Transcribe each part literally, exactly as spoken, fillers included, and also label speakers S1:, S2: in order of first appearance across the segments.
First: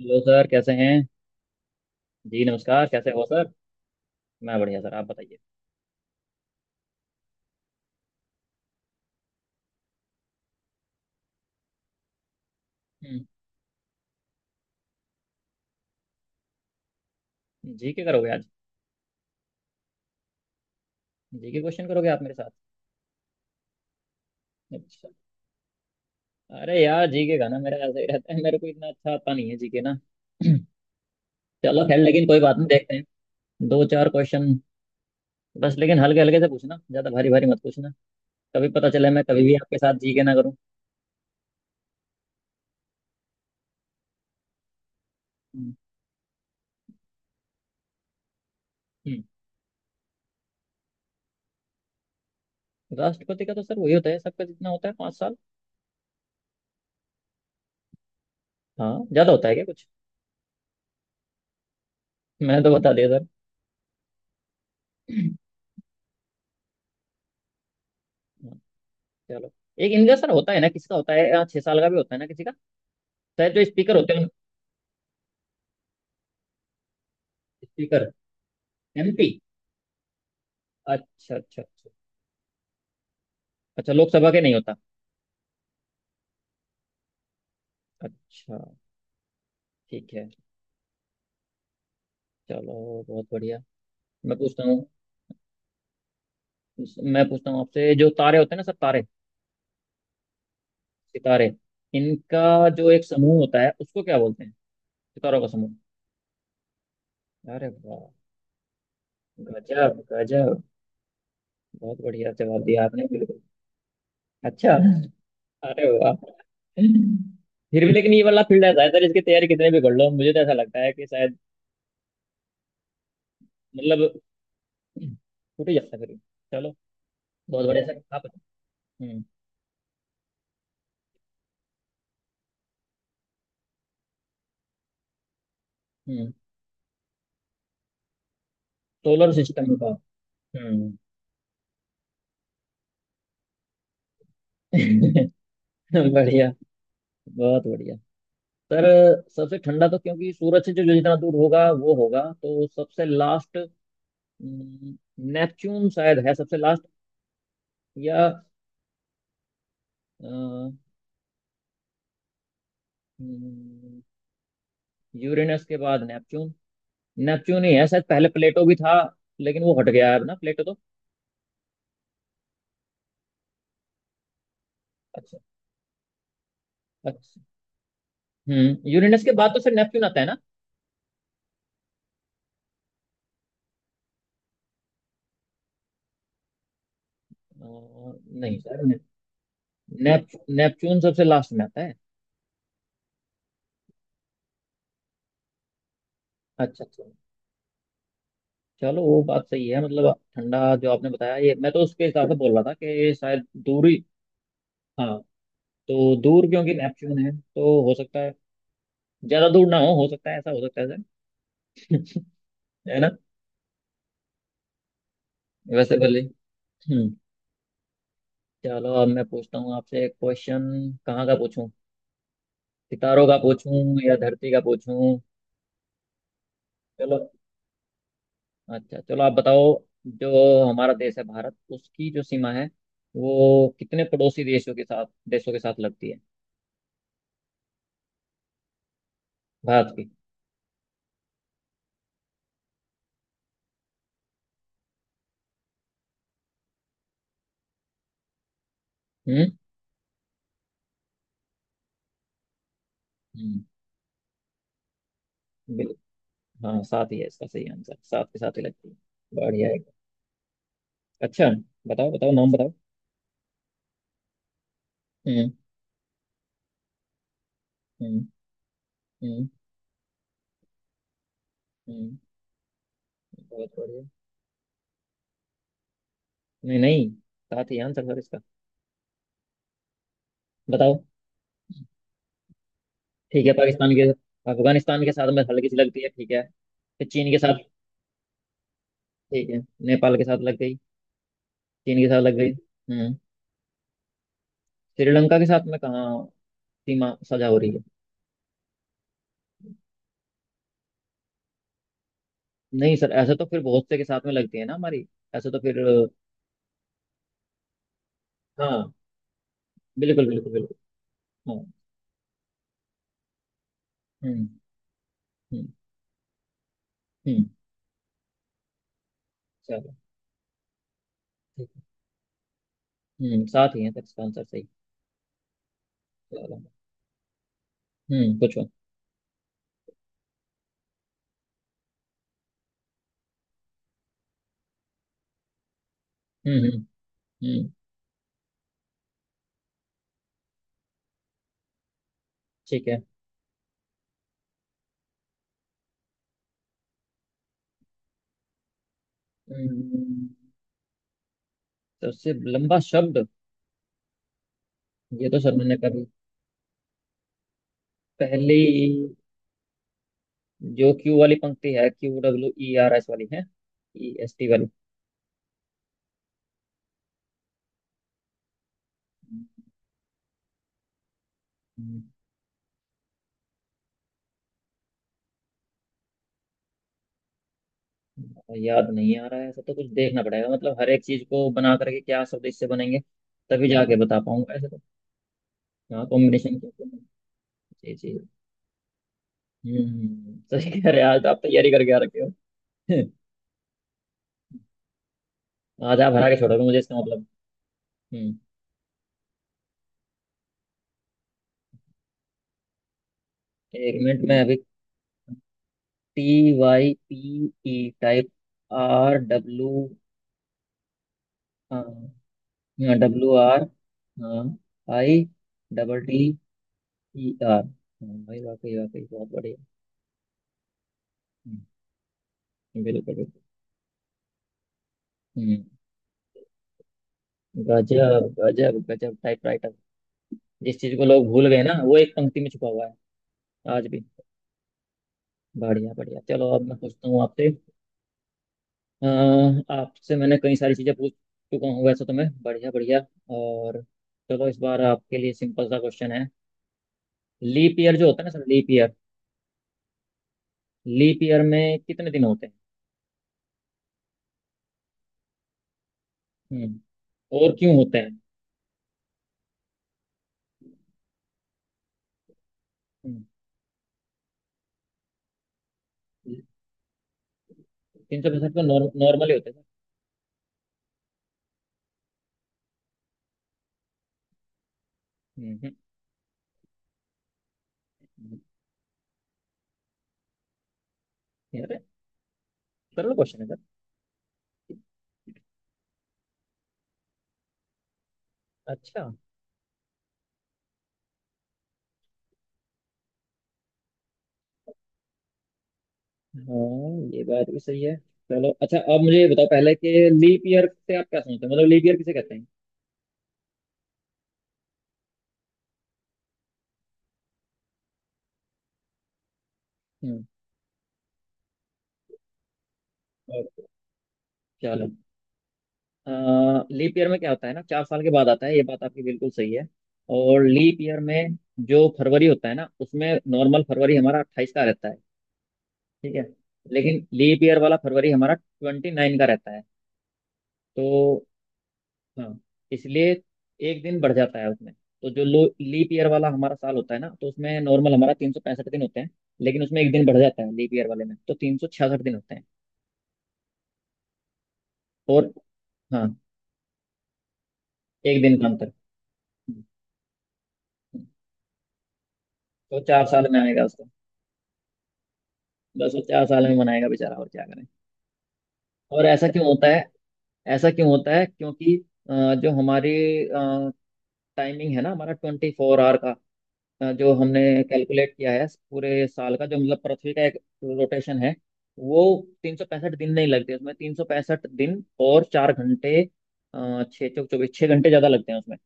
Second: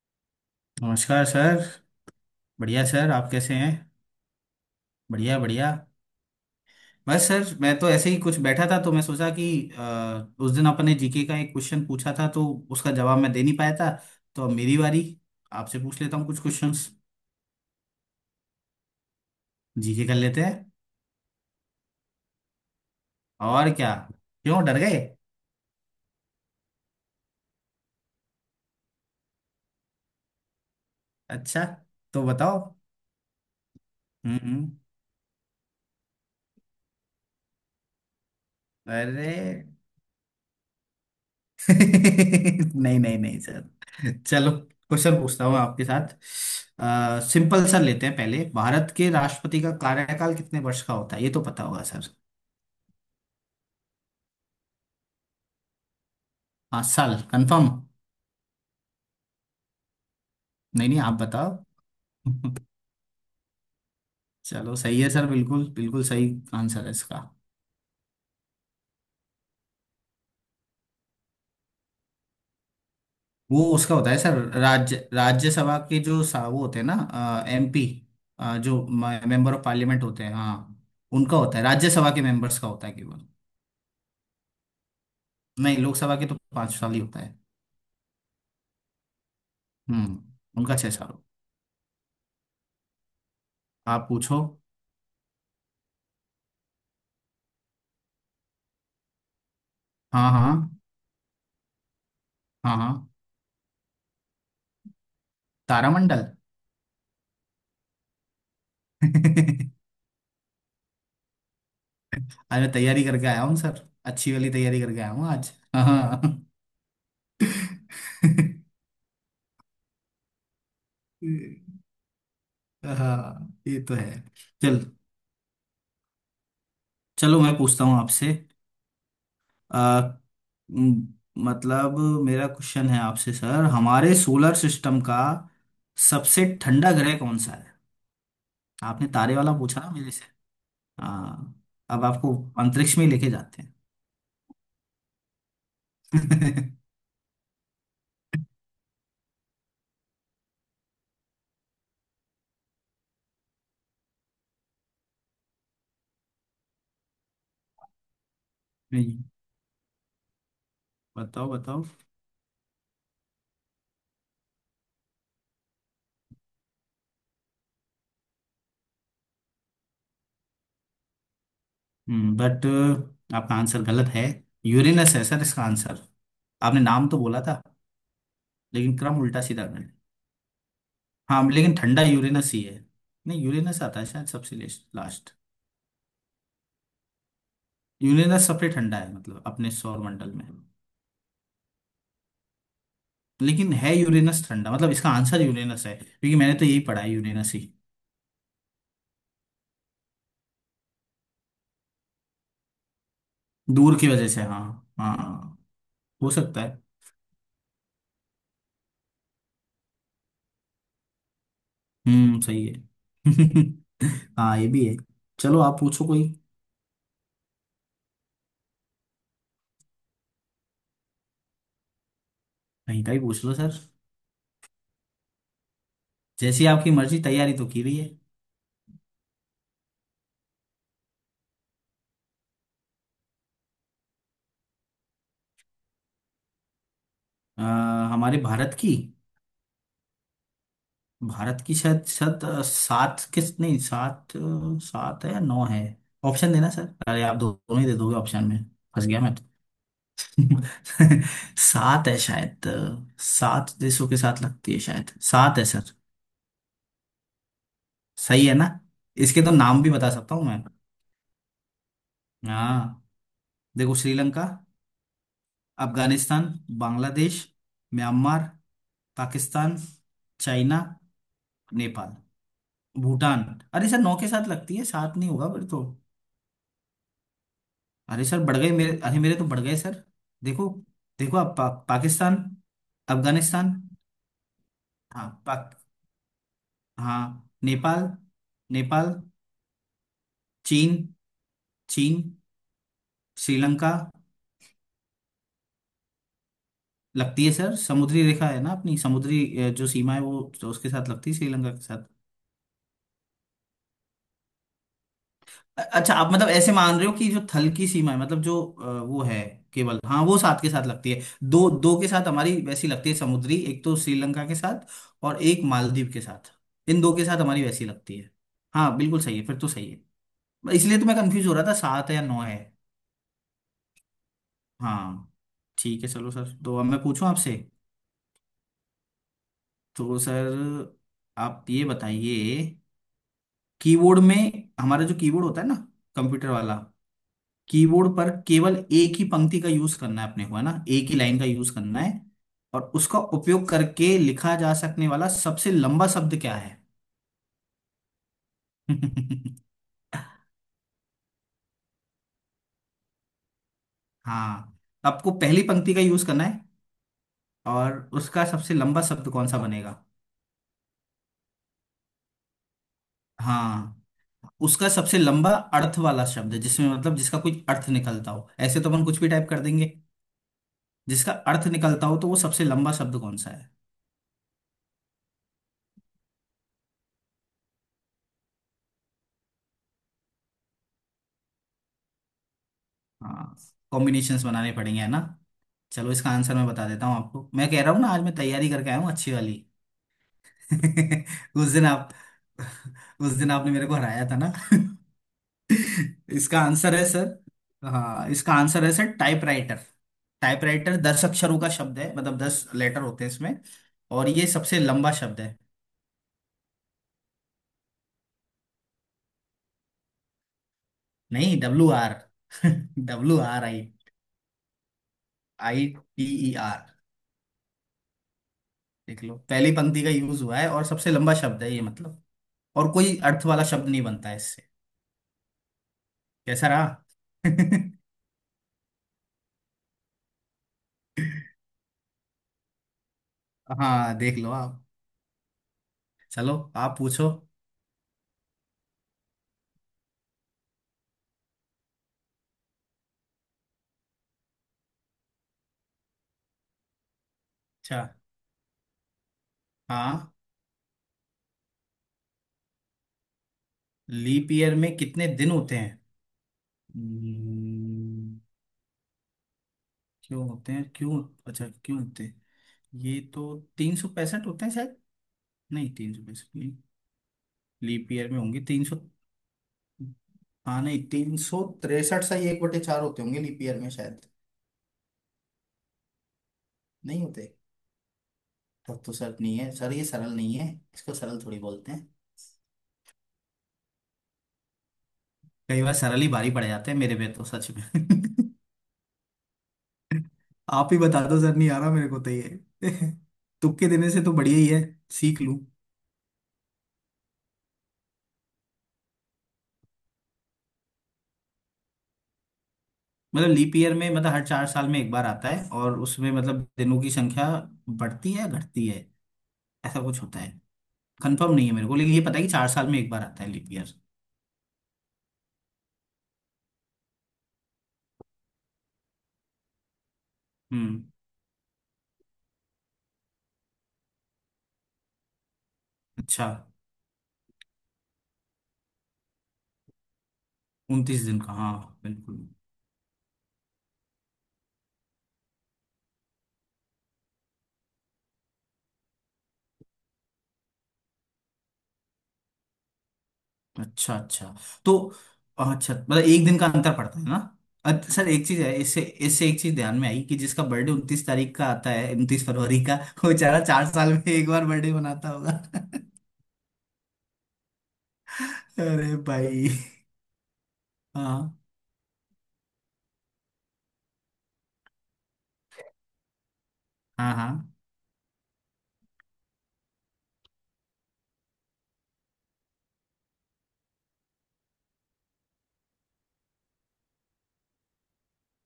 S1: Hello sir, कैसे हैं?
S2: नमस्कार सर।
S1: जी
S2: बढ़िया
S1: नमस्कार, कैसे
S2: सर
S1: हो
S2: आप
S1: सर?
S2: कैसे हैं?
S1: मैं बढ़िया सर, आप बताइए।
S2: बढ़िया बढ़िया। बस सर मैं तो ऐसे ही कुछ बैठा था तो मैं सोचा कि अ, उस दिन आपने जी के का एक क्वेश्चन पूछा था तो उसका जवाब
S1: हम्म।
S2: मैं दे नहीं पाया था। तो अब मेरी बारी आपसे पूछ लेता हूँ कुछ क्वेश्चंस।
S1: जी के करोगे आज?
S2: जी के कर लेते हैं।
S1: जी के क्वेश्चन करोगे आप मेरे साथ?
S2: और क्या। क्यों डर गए?
S1: अच्छा। अरे यार, जी के का ना मेरा ऐसे ही रहता है, मेरे को इतना अच्छा आता नहीं है जी के ना।
S2: अच्छा।
S1: चलो खैर,
S2: तो
S1: लेकिन कोई बात
S2: बताओ।
S1: नहीं, देखते हैं। दो चार
S2: हम्म
S1: क्वेश्चन।
S2: हम्म।
S1: बस लेकिन हल्के हल्के से पूछना, ज्यादा भारी भारी मत पूछना। कभी पता चले मैं
S2: अरे
S1: कभी भी आपके साथ जी के ना करूँ।
S2: नहीं नहीं नहीं। चलो क्वेश्चन पूछता हूँ
S1: हम्म
S2: आपके साथ। आ, सिंपल सा लेते हैं पहले। भारत के
S1: हम्म।
S2: राष्ट्रपति का कार्यकाल कितने वर्ष का होता है? ये तो पता होगा सर।
S1: राष्ट्रपति का तो सर वही होता है सबका, जितना होता है, पाँच साल।
S2: पाँच साल कंफर्म?
S1: हाँ, ज्यादा होता है क्या कुछ?
S2: नहीं नहीं आप बताओ।
S1: मैं तो बता दिया
S2: चलो सही है सर।
S1: सर।
S2: बिल्कुल बिल्कुल सही आंसर है इसका।
S1: चलो। एक इनका सर होता है ना, किसका होता है, यहाँ छह साल का भी होता है ना किसी का। शायद
S2: वो
S1: जो
S2: उसका
S1: स्पीकर
S2: होता
S1: होते
S2: है
S1: हैं।
S2: सर राज्य राज्यसभा के जो सा- वो होते हैं ना। M P.
S1: स्पीकर।
S2: जो
S1: M P.
S2: Member of parliament होते हैं। हाँ।
S1: अच्छा
S2: उनका होता
S1: अच्छा
S2: है।
S1: अच्छा।
S2: राज्यसभा के मेंबर्स का होता है केवल।
S1: अच्छा, लोकसभा के नहीं होता?
S2: नहीं। लोकसभा के तो पाँच साल ही होता है।
S1: अच्छा। ठीक है।
S2: हम्म उनका छह साल हो।
S1: चलो बहुत बढ़िया।
S2: आप
S1: मैं
S2: पूछो।
S1: पूछता हूँ। मैं पूछता हूँ आपसे, जो तारे होते हैं ना सर, तारे,
S2: हाँ हाँ।
S1: सितारे, इनका
S2: हाँ
S1: जो एक
S2: हाँ।
S1: समूह होता है उसको क्या बोलते हैं? सितारों का समूह?
S2: तारामंडल।
S1: अरे वाह! गजब गजब। बहुत बढ़िया
S2: आज
S1: जवाब
S2: मैं
S1: दिया आपने,
S2: तैयारी करके
S1: बिल्कुल।
S2: आया हूँ सर। अच्छी वाली
S1: अच्छा,
S2: तैयारी करके आया हूँ आज।
S1: अरे वाह।
S2: हाँ।
S1: फिर भी लेकिन ये वाला फील्ड ऐसा है सर, इसकी तैयारी कितने भी कर लो मुझे तो ऐसा लगता है कि शायद
S2: हाँ ये तो
S1: मतलब
S2: है। चल।
S1: छूट ही जाता है फिर। चलो
S2: चलो मैं
S1: बहुत
S2: पूछता
S1: बढ़िया
S2: हूँ
S1: सर, आप
S2: आपसे।
S1: बताओ। हम्म
S2: आ, म, मतलब मेरा क्वेश्चन है आपसे सर। हमारे सोलर सिस्टम का
S1: हम्म।
S2: सबसे ठंडा ग्रह कौन सा है? आपने
S1: सोलर
S2: तारे वाला
S1: सिस्टम
S2: पूछा
S1: का।
S2: ना मेरे से।
S1: हम्म।
S2: हाँ। अब आपको अंतरिक्ष में लेके जाते हैं।
S1: बढ़िया। बहुत बढ़िया सर। सबसे ठंडा, तो क्योंकि सूरज से जो जो जितना दूर होगा वो होगा तो सबसे लास्ट। नेपच्यून शायद है सबसे लास्ट, या
S2: नहीं। बताओ बताओ।
S1: यूरेनस के बाद नेपच्यून। नेपच्यून ही है शायद, पहले प्लेटो भी था लेकिन वो हट गया है अब ना प्लेटो तो।
S2: बट आपका आंसर गलत है। यूरेनस है
S1: अच्छा
S2: सर इसका आंसर। आपने नाम तो
S1: अच्छा।
S2: बोला था
S1: हम्म
S2: लेकिन क्रम
S1: यूरेनस के
S2: उल्टा
S1: बाद तो
S2: सीधा
S1: फिर
S2: कर।
S1: नेपच्यून आता है ना?
S2: हाँ लेकिन ठंडा यूरेनस ही है। नहीं। यूरेनस आता है शायद सबसे लास्ट।
S1: अ,
S2: यूरेनस
S1: नहीं
S2: सबसे
S1: सर, ने,
S2: ठंडा है मतलब अपने सौर
S1: नेप,
S2: मंडल में।
S1: नेपच्यून सबसे लास्ट में आता है।
S2: लेकिन है यूरेनस ठंडा। मतलब इसका आंसर यूरेनस है क्योंकि मैंने तो यही
S1: अच्छा
S2: पढ़ा
S1: अच्छा।
S2: है यूरेनस ही।
S1: चलो, वो बात सही है, मतलब ठंडा जो आपने बताया ये मैं तो उसके हिसाब से बोल रहा था कि शायद दूरी।
S2: दूर की वजह से हाँ।
S1: हाँ।
S2: हाँ।
S1: तो
S2: हो
S1: दूर
S2: सकता
S1: क्योंकि
S2: है।
S1: नेपच्यून है तो हो सकता है, ज्यादा दूर ना हो हो सकता है, ऐसा हो सकता है सर,
S2: हम्म सही है।
S1: है ना,
S2: हाँ ये भी है। चलो आप
S1: वैसे
S2: पूछो
S1: भले।
S2: कोई।
S1: हम्म। चलो, अब मैं पूछता हूँ आपसे एक क्वेश्चन। कहाँ का पूछूं?
S2: कहीं का ही
S1: सितारों का
S2: पूछ लो सर।
S1: पूछूं या धरती का पूछूं?
S2: जैसी आपकी
S1: चलो
S2: मर्जी। तैयारी तो की रही है।
S1: अच्छा, चलो आप बताओ। जो हमारा देश है भारत, उसकी जो सीमा है वो कितने पड़ोसी देशों के साथ देशों के साथ लगती है?
S2: अ, हमारे भारत की।
S1: भारत की।
S2: भारत की शायद शायद अ, सात। किस नहीं सात अ, सात है या नौ है? ऑप्शन देना सर। अरे आप दो- दोनों ही दे दोगे ऑप्शन में। फंस गया मैं तो।
S1: हम्म
S2: सात है शायद। अ,
S1: हम्म,
S2: सात देशों के साथ लगती है। शायद सात है सर।
S1: बिल्कुल। हाँ, सात ही है इसका सही आंसर, सात के
S2: सही है
S1: साथ ही
S2: ना?
S1: लगती है।
S2: इसके तो
S1: बढ़िया है।
S2: नाम भी बता सकता हूँ मैं।
S1: अच्छा, बताओ बताओ, नाम बताओ।
S2: हाँ। देखो श्रीलंका।
S1: हम्म।
S2: अफगानिस्तान। बांग्लादेश।
S1: हम्म।
S2: म्यांमार।
S1: हम्म।
S2: पाकिस्तान। चाइना।
S1: हम्म।
S2: नेपाल। भूटान।
S1: बहुत
S2: अरे सर
S1: बढ़िया।
S2: नौ के साथ लगती है। सात नहीं होगा फिर तो।
S1: नहीं नहीं, साथ ही आंसर सर
S2: अरे
S1: इसका।
S2: सर बढ़ गए मेरे। अरे मेरे तो बढ़ गए सर। देखो।
S1: बताओ।
S2: देखो आप। पा, पाकिस्तान।
S1: ठीक है,
S2: अफगानिस्तान।
S1: पाकिस्तान के, अफगानिस्तान के
S2: हाँ
S1: साथ में हल्की
S2: पाक।
S1: सी लगती है, ठीक है। फिर
S2: हाँ
S1: चीन के साथ।
S2: नेपाल। नेपाल।
S1: ठीक है, नेपाल के साथ लग गई।
S2: चीन।
S1: चीन के साथ
S2: चीन।
S1: लग गई। हम्म।
S2: श्रीलंका।
S1: श्रीलंका के साथ में कहाँ? सीमा
S2: लगती
S1: सजा
S2: है
S1: हो रही
S2: सर।
S1: है?
S2: समुद्री रेखा है ना। अपनी समुद्री अ, जो सीमा है वो तो उसके साथ लगती है। श्रीलंका के साथ।
S1: नहीं सर, ऐसा तो फिर बहुत से के साथ में लगती है ना हमारी, ऐसा तो फिर अ,
S2: अच्छा आप मतलब ऐसे मान रहे हो कि जो थल की सीमा है मतलब जो
S1: हाँ।
S2: अ, वो है केवल। हाँ
S1: बिल्कुल
S2: वो
S1: बिल्कुल
S2: साथ के
S1: बिल्कुल।
S2: साथ लगती है।
S1: हाँ।
S2: दो दो के साथ हमारी वैसी लगती है समुद्री। एक तो श्रीलंका
S1: हम्म
S2: के साथ। और एक
S1: हम्म
S2: मालदीव के साथ। इन दो के साथ
S1: हम्म।
S2: हमारी वैसी लगती है। हाँ बिल्कुल सही है फिर तो। सही
S1: चलो
S2: है इसलिए तो मैं कंफ्यूज हो रहा
S1: ठीक
S2: था सात है या नौ है।
S1: है। हम्म साथ ही है सर इसका आंसर सही।
S2: हाँ। ठीक है चलो सर
S1: चलो।
S2: तो अब मैं पूछूं आपसे।
S1: हम्म, पूछो।
S2: तो सर आप ये बताइए। कीबोर्ड में हमारा जो कीबोर्ड होता है ना कंप्यूटर
S1: हम्म
S2: वाला।
S1: हम्म हम्म।
S2: कीबोर्ड पर केवल एक ही पंक्ति का यूज करना है अपने को है ना। एक ही लाइन का यूज करना है।
S1: ठीक
S2: और
S1: है।
S2: उसका उपयोग करके लिखा जा सकने वाला सबसे लंबा शब्द क्या है?
S1: हम्म, सबसे लंबा शब्द,
S2: हाँ।
S1: ये
S2: आपको
S1: तो सर
S2: पहली
S1: मैंने
S2: पंक्ति का
S1: कभी।
S2: यूज करना है। और उसका सबसे लंबा
S1: पहली।
S2: शब्द कौन सा बनेगा?
S1: जो क्यू वाली पंक्ति है, Q W E R S वाली है।
S2: हाँ।
S1: ई एस टी
S2: उसका सबसे लंबा अर्थ वाला शब्द जिसमें मतलब जिसका कोई अर्थ निकलता हो। ऐसे तो अपन कुछ भी
S1: वाली।
S2: टाइप कर देंगे। जिसका अर्थ निकलता हो तो वो सबसे लंबा शब्द कौन सा है?
S1: याद नहीं आ रहा है, ऐसा तो कुछ देखना पड़ेगा मतलब हर एक चीज को बना करके, क्या स्वदेश से बनेंगे
S2: हाँ।
S1: तभी जाके बता
S2: कॉम्बिनेशंस
S1: पाऊंगा ऐसे
S2: बनाने
S1: तो।
S2: पड़ेंगे है ना।
S1: क्या
S2: चलो इसका आंसर
S1: कॉम्बिनेशन
S2: मैं बता
S1: क्या?
S2: देता हूँ आपको। मैं कह रहा
S1: ये
S2: हूँ ना आज
S1: चीज।
S2: मैं तैयारी करके आया हूँ अच्छी वाली।
S1: हम्म सही कह रहे हैं आज तो, आप
S2: उस
S1: तैयारी
S2: दिन
S1: करके आ
S2: आप।
S1: रखे हो।
S2: उस दिन आपने मेरे को हराया था ना।
S1: आज आप हरा के
S2: इसका
S1: छोड़ोगे मुझे,
S2: आंसर
S1: इसका
S2: है
S1: मतलब।
S2: सर। हाँ
S1: हम्म।
S2: इसका आंसर है सर टाइपराइटर। टाइपराइटर दस अक्षरों का शब्द है मतलब दस लेटर होते हैं इसमें।
S1: एक मिनट
S2: और
S1: में
S2: ये
S1: अभी।
S2: सबसे लंबा शब्द है।
S1: T Y P E, type. R W.
S2: नहीं W R.
S1: W
S2: W
S1: R,
S2: R I
S1: हाँ, I,
S2: I.
S1: Double T,
S2: T. E R.
S1: E R. हाँ भाई, वाकई वाकई
S2: देख
S1: बहुत
S2: लो
S1: बढ़िया।
S2: पहली पंक्ति का यूज हुआ है और सबसे लंबा शब्द
S1: हम्म,
S2: है ये मतलब। और
S1: बिल्कुल
S2: कोई
S1: बिल्कुल।
S2: अर्थ वाला शब्द नहीं बनता है इससे।
S1: हम्म,
S2: कैसा रहा?
S1: गजब गजब गजब, टाइपराइटर। जिस चीज को लोग भूल गए ना, वो एक पंक्ति में छुपा हुआ है आज भी।
S2: हाँ देख लो आप।
S1: बढ़िया बढ़िया, चलो
S2: चलो
S1: अब मैं
S2: आप
S1: पूछता हूँ
S2: पूछो।
S1: आपसे। अ, आपसे मैंने कई सारी चीजें पूछ चुका हूँ वैसे तो मैं, बढ़िया बढ़िया, और चलो इस बार आपके लिए सिंपल सा क्वेश्चन है। लीप ईयर
S2: अच्छा।
S1: जो होता है ना सर, लीप ईयर,
S2: हाँ।
S1: लीप ईयर में कितने दिन होते हैं?
S2: लीप ईयर में कितने दिन होते हैं?
S1: हम्म, और क्यों होते हैं?
S2: हम्म। क्यों होते हैं क्यों? अच्छा क्यों होते हैं? ये
S1: हम्म।
S2: तो तीन सौ पैंसठ होते हैं शायद। नहीं तीन सौ पैंसठ नहीं। लीप
S1: तीन सौ
S2: ईयर में
S1: पैंसठ
S2: होंगे
S1: तो
S2: तीन सौ।
S1: नॉर्मली होते हैं सर।
S2: हाँ नहीं तीन सौ तिरसठ सही एक बटे चार होते होंगे लीप ईयर में शायद।
S1: हम्म हम्म,
S2: नहीं होते।
S1: हम्म।
S2: तब तो सर नहीं है सर ये सरल नहीं है। इसको सरल थोड़ी
S1: यार,
S2: बोलते हैं।
S1: कर लो, क्वेश्चन है सर।
S2: कई बार सरल ही भारी पड़ जाते हैं मेरे पे तो सच में।
S1: अच्छा,
S2: आप ही बता दो सर नहीं आ रहा मेरे को तो ये। तुक्के देने से तो बढ़िया ही है। सीख लूं।
S1: हाँ ये बात भी सही है। चलो अच्छा, अब मुझे ये बताओ पहले कि लीप ईयर से आप क्या समझते हो, मतलब लीप ईयर किसे कहते हैं?
S2: मतलब लीप ईयर में मतलब हर चार साल में एक बार आता है और उसमें मतलब दिनों की संख्या बढ़ती है घटती है ऐसा कुछ
S1: हम्म।
S2: होता है। कंफर्म नहीं है मेरे को लेकिन ये पता है कि चार साल में एक बार आता है
S1: ओके,
S2: लीप ईयर।
S1: चलो, लीप ईयर में क्या होता है ना, चार साल के बाद आता है, ये बात आपकी बिल्कुल सही है। और लीप ईयर
S2: हम्म।
S1: में जो फरवरी होता है ना उसमें, नॉर्मल फरवरी हमारा अट्ठाईस का रहता है, ठीक है।
S2: अच्छा।
S1: लेकिन लीप ईयर वाला फरवरी हमारा ट्वेंटी नाइन का रहता है तो।
S2: उनतीस दिन का हाँ।
S1: हाँ,
S2: बिल्कुल।
S1: इसलिए एक दिन बढ़ जाता है उसमें, तो जो लो लीप ईयर वाला हमारा साल होता है ना, तो उसमें नॉर्मल हमारा तीन सौ पैंसठ दिन होते हैं। लेकिन उसमें एक दिन बढ़ जाता है लीप ईयर वाले में, तो तीन सौ छियासठ दिन होते हैं।
S2: अच्छा अच्छा। तो।
S1: और,
S2: अच्छा
S1: हाँ,
S2: मतलब एक दिन का अंतर पड़ता है ना। अ-
S1: एक
S2: सर
S1: दिन का
S2: एक चीज
S1: अंतर।
S2: है इससे। इससे एक
S1: हम्म,
S2: चीज ध्यान में आई कि जिसका बर्थडे
S1: हम्म।
S2: उनतीस तारीख का आता है उनतीस
S1: तो
S2: फरवरी का।
S1: चार साल
S2: वो
S1: में
S2: बेचारा
S1: आएगा उसको,
S2: चार साल में एक बार बर्थडे मनाता होगा।
S1: बस वो चार साल में मनाएगा बेचारा, और क्या करें। और
S2: अरे
S1: ऐसा क्यों होता
S2: भाई।
S1: है? ऐसा क्यों होता है
S2: हाँ
S1: क्योंकि अ, जो हमारी टाइमिंग है ना, हमारा ट्वेंटी फोर आवर का, अ, जो
S2: हाँ
S1: हमने
S2: हाँ।
S1: कैलकुलेट किया है पूरे साल का, जो मतलब पृथ्वी का एक रोटेशन है वो, तीन सौ पैंसठ दिन नहीं लगते उसमें, तीन सौ पैंसठ दिन और चार घंटे, अ, छः चौक चौबीस, छः घंटे ज़्यादा लगते हैं उसमें।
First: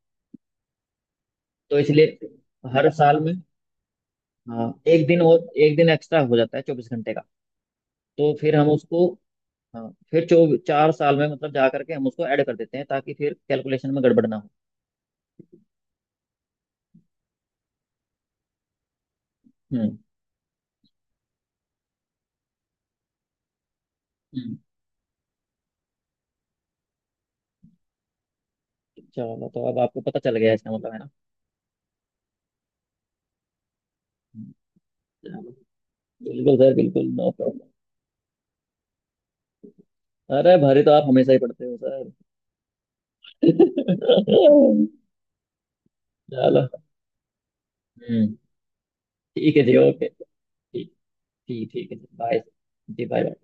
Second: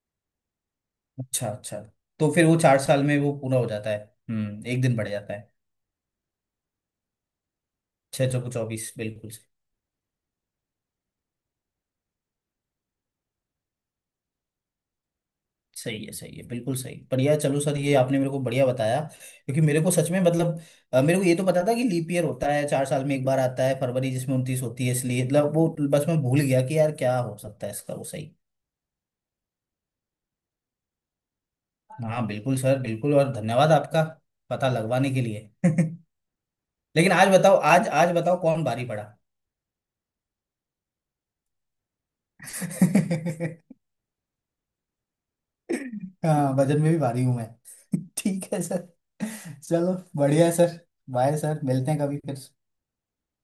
S2: अच्छा
S1: तो
S2: अच्छा।
S1: इसलिए
S2: तो फिर वो चार
S1: हर
S2: साल में
S1: साल
S2: वो
S1: में,
S2: पूरा हो जाता है। हम्म
S1: हाँ,
S2: एक दिन
S1: एक
S2: बढ़
S1: दिन
S2: जाता
S1: और,
S2: है।
S1: एक दिन एक्स्ट्रा हो जाता है चौबीस घंटे का।
S2: छह
S1: तो
S2: चौको
S1: फिर हम
S2: चौबीस
S1: उसको,
S2: बिल्कुल।
S1: हाँ, फिर चौ चार साल में मतलब जा करके हम उसको ऐड कर देते हैं, ताकि फिर कैलकुलेशन में गड़बड़ ना हो।
S2: सही है सही है बिल्कुल सही बढ़िया चलो सर ये आपने मेरे को बढ़िया बताया। क्योंकि मेरे को
S1: हम्म
S2: सच में मतलब अ, मेरे को ये तो पता था कि लीप ईयर होता है चार साल में एक बार आता है फरवरी जिसमें
S1: हम्म।
S2: उनतीस होती है इसलिए मतलब वो बस मैं भूल गया कि यार क्या हो सकता है इसका वो सही।
S1: चलो, तो अब आपको पता चल गया इसका मतलब, है ना?
S2: हाँ बिल्कुल सर बिल्कुल और धन्यवाद आपका
S1: हम्म।
S2: पता लगवाने के
S1: चलो
S2: लिए।
S1: बिल्कुल सर बिल्कुल,
S2: लेकिन आज
S1: नो
S2: बताओ
S1: प्रॉब्लम।
S2: आज आज बताओ कौन भारी पड़ा।
S1: अरे, भारी तो आप हमेशा ही पढ़ते हो सर।
S2: हाँ
S1: चलो।
S2: वजन में भी भारी हूं मैं।
S1: हम्म,
S2: ठीक है सर।
S1: ठीक है जी,
S2: चलो
S1: ओके।
S2: बढ़िया है सर।
S1: ठीक,
S2: बाय सर
S1: ठीक
S2: मिलते
S1: ठीक है,
S2: हैं कभी
S1: बाय।
S2: फिर।
S1: जी, बाय।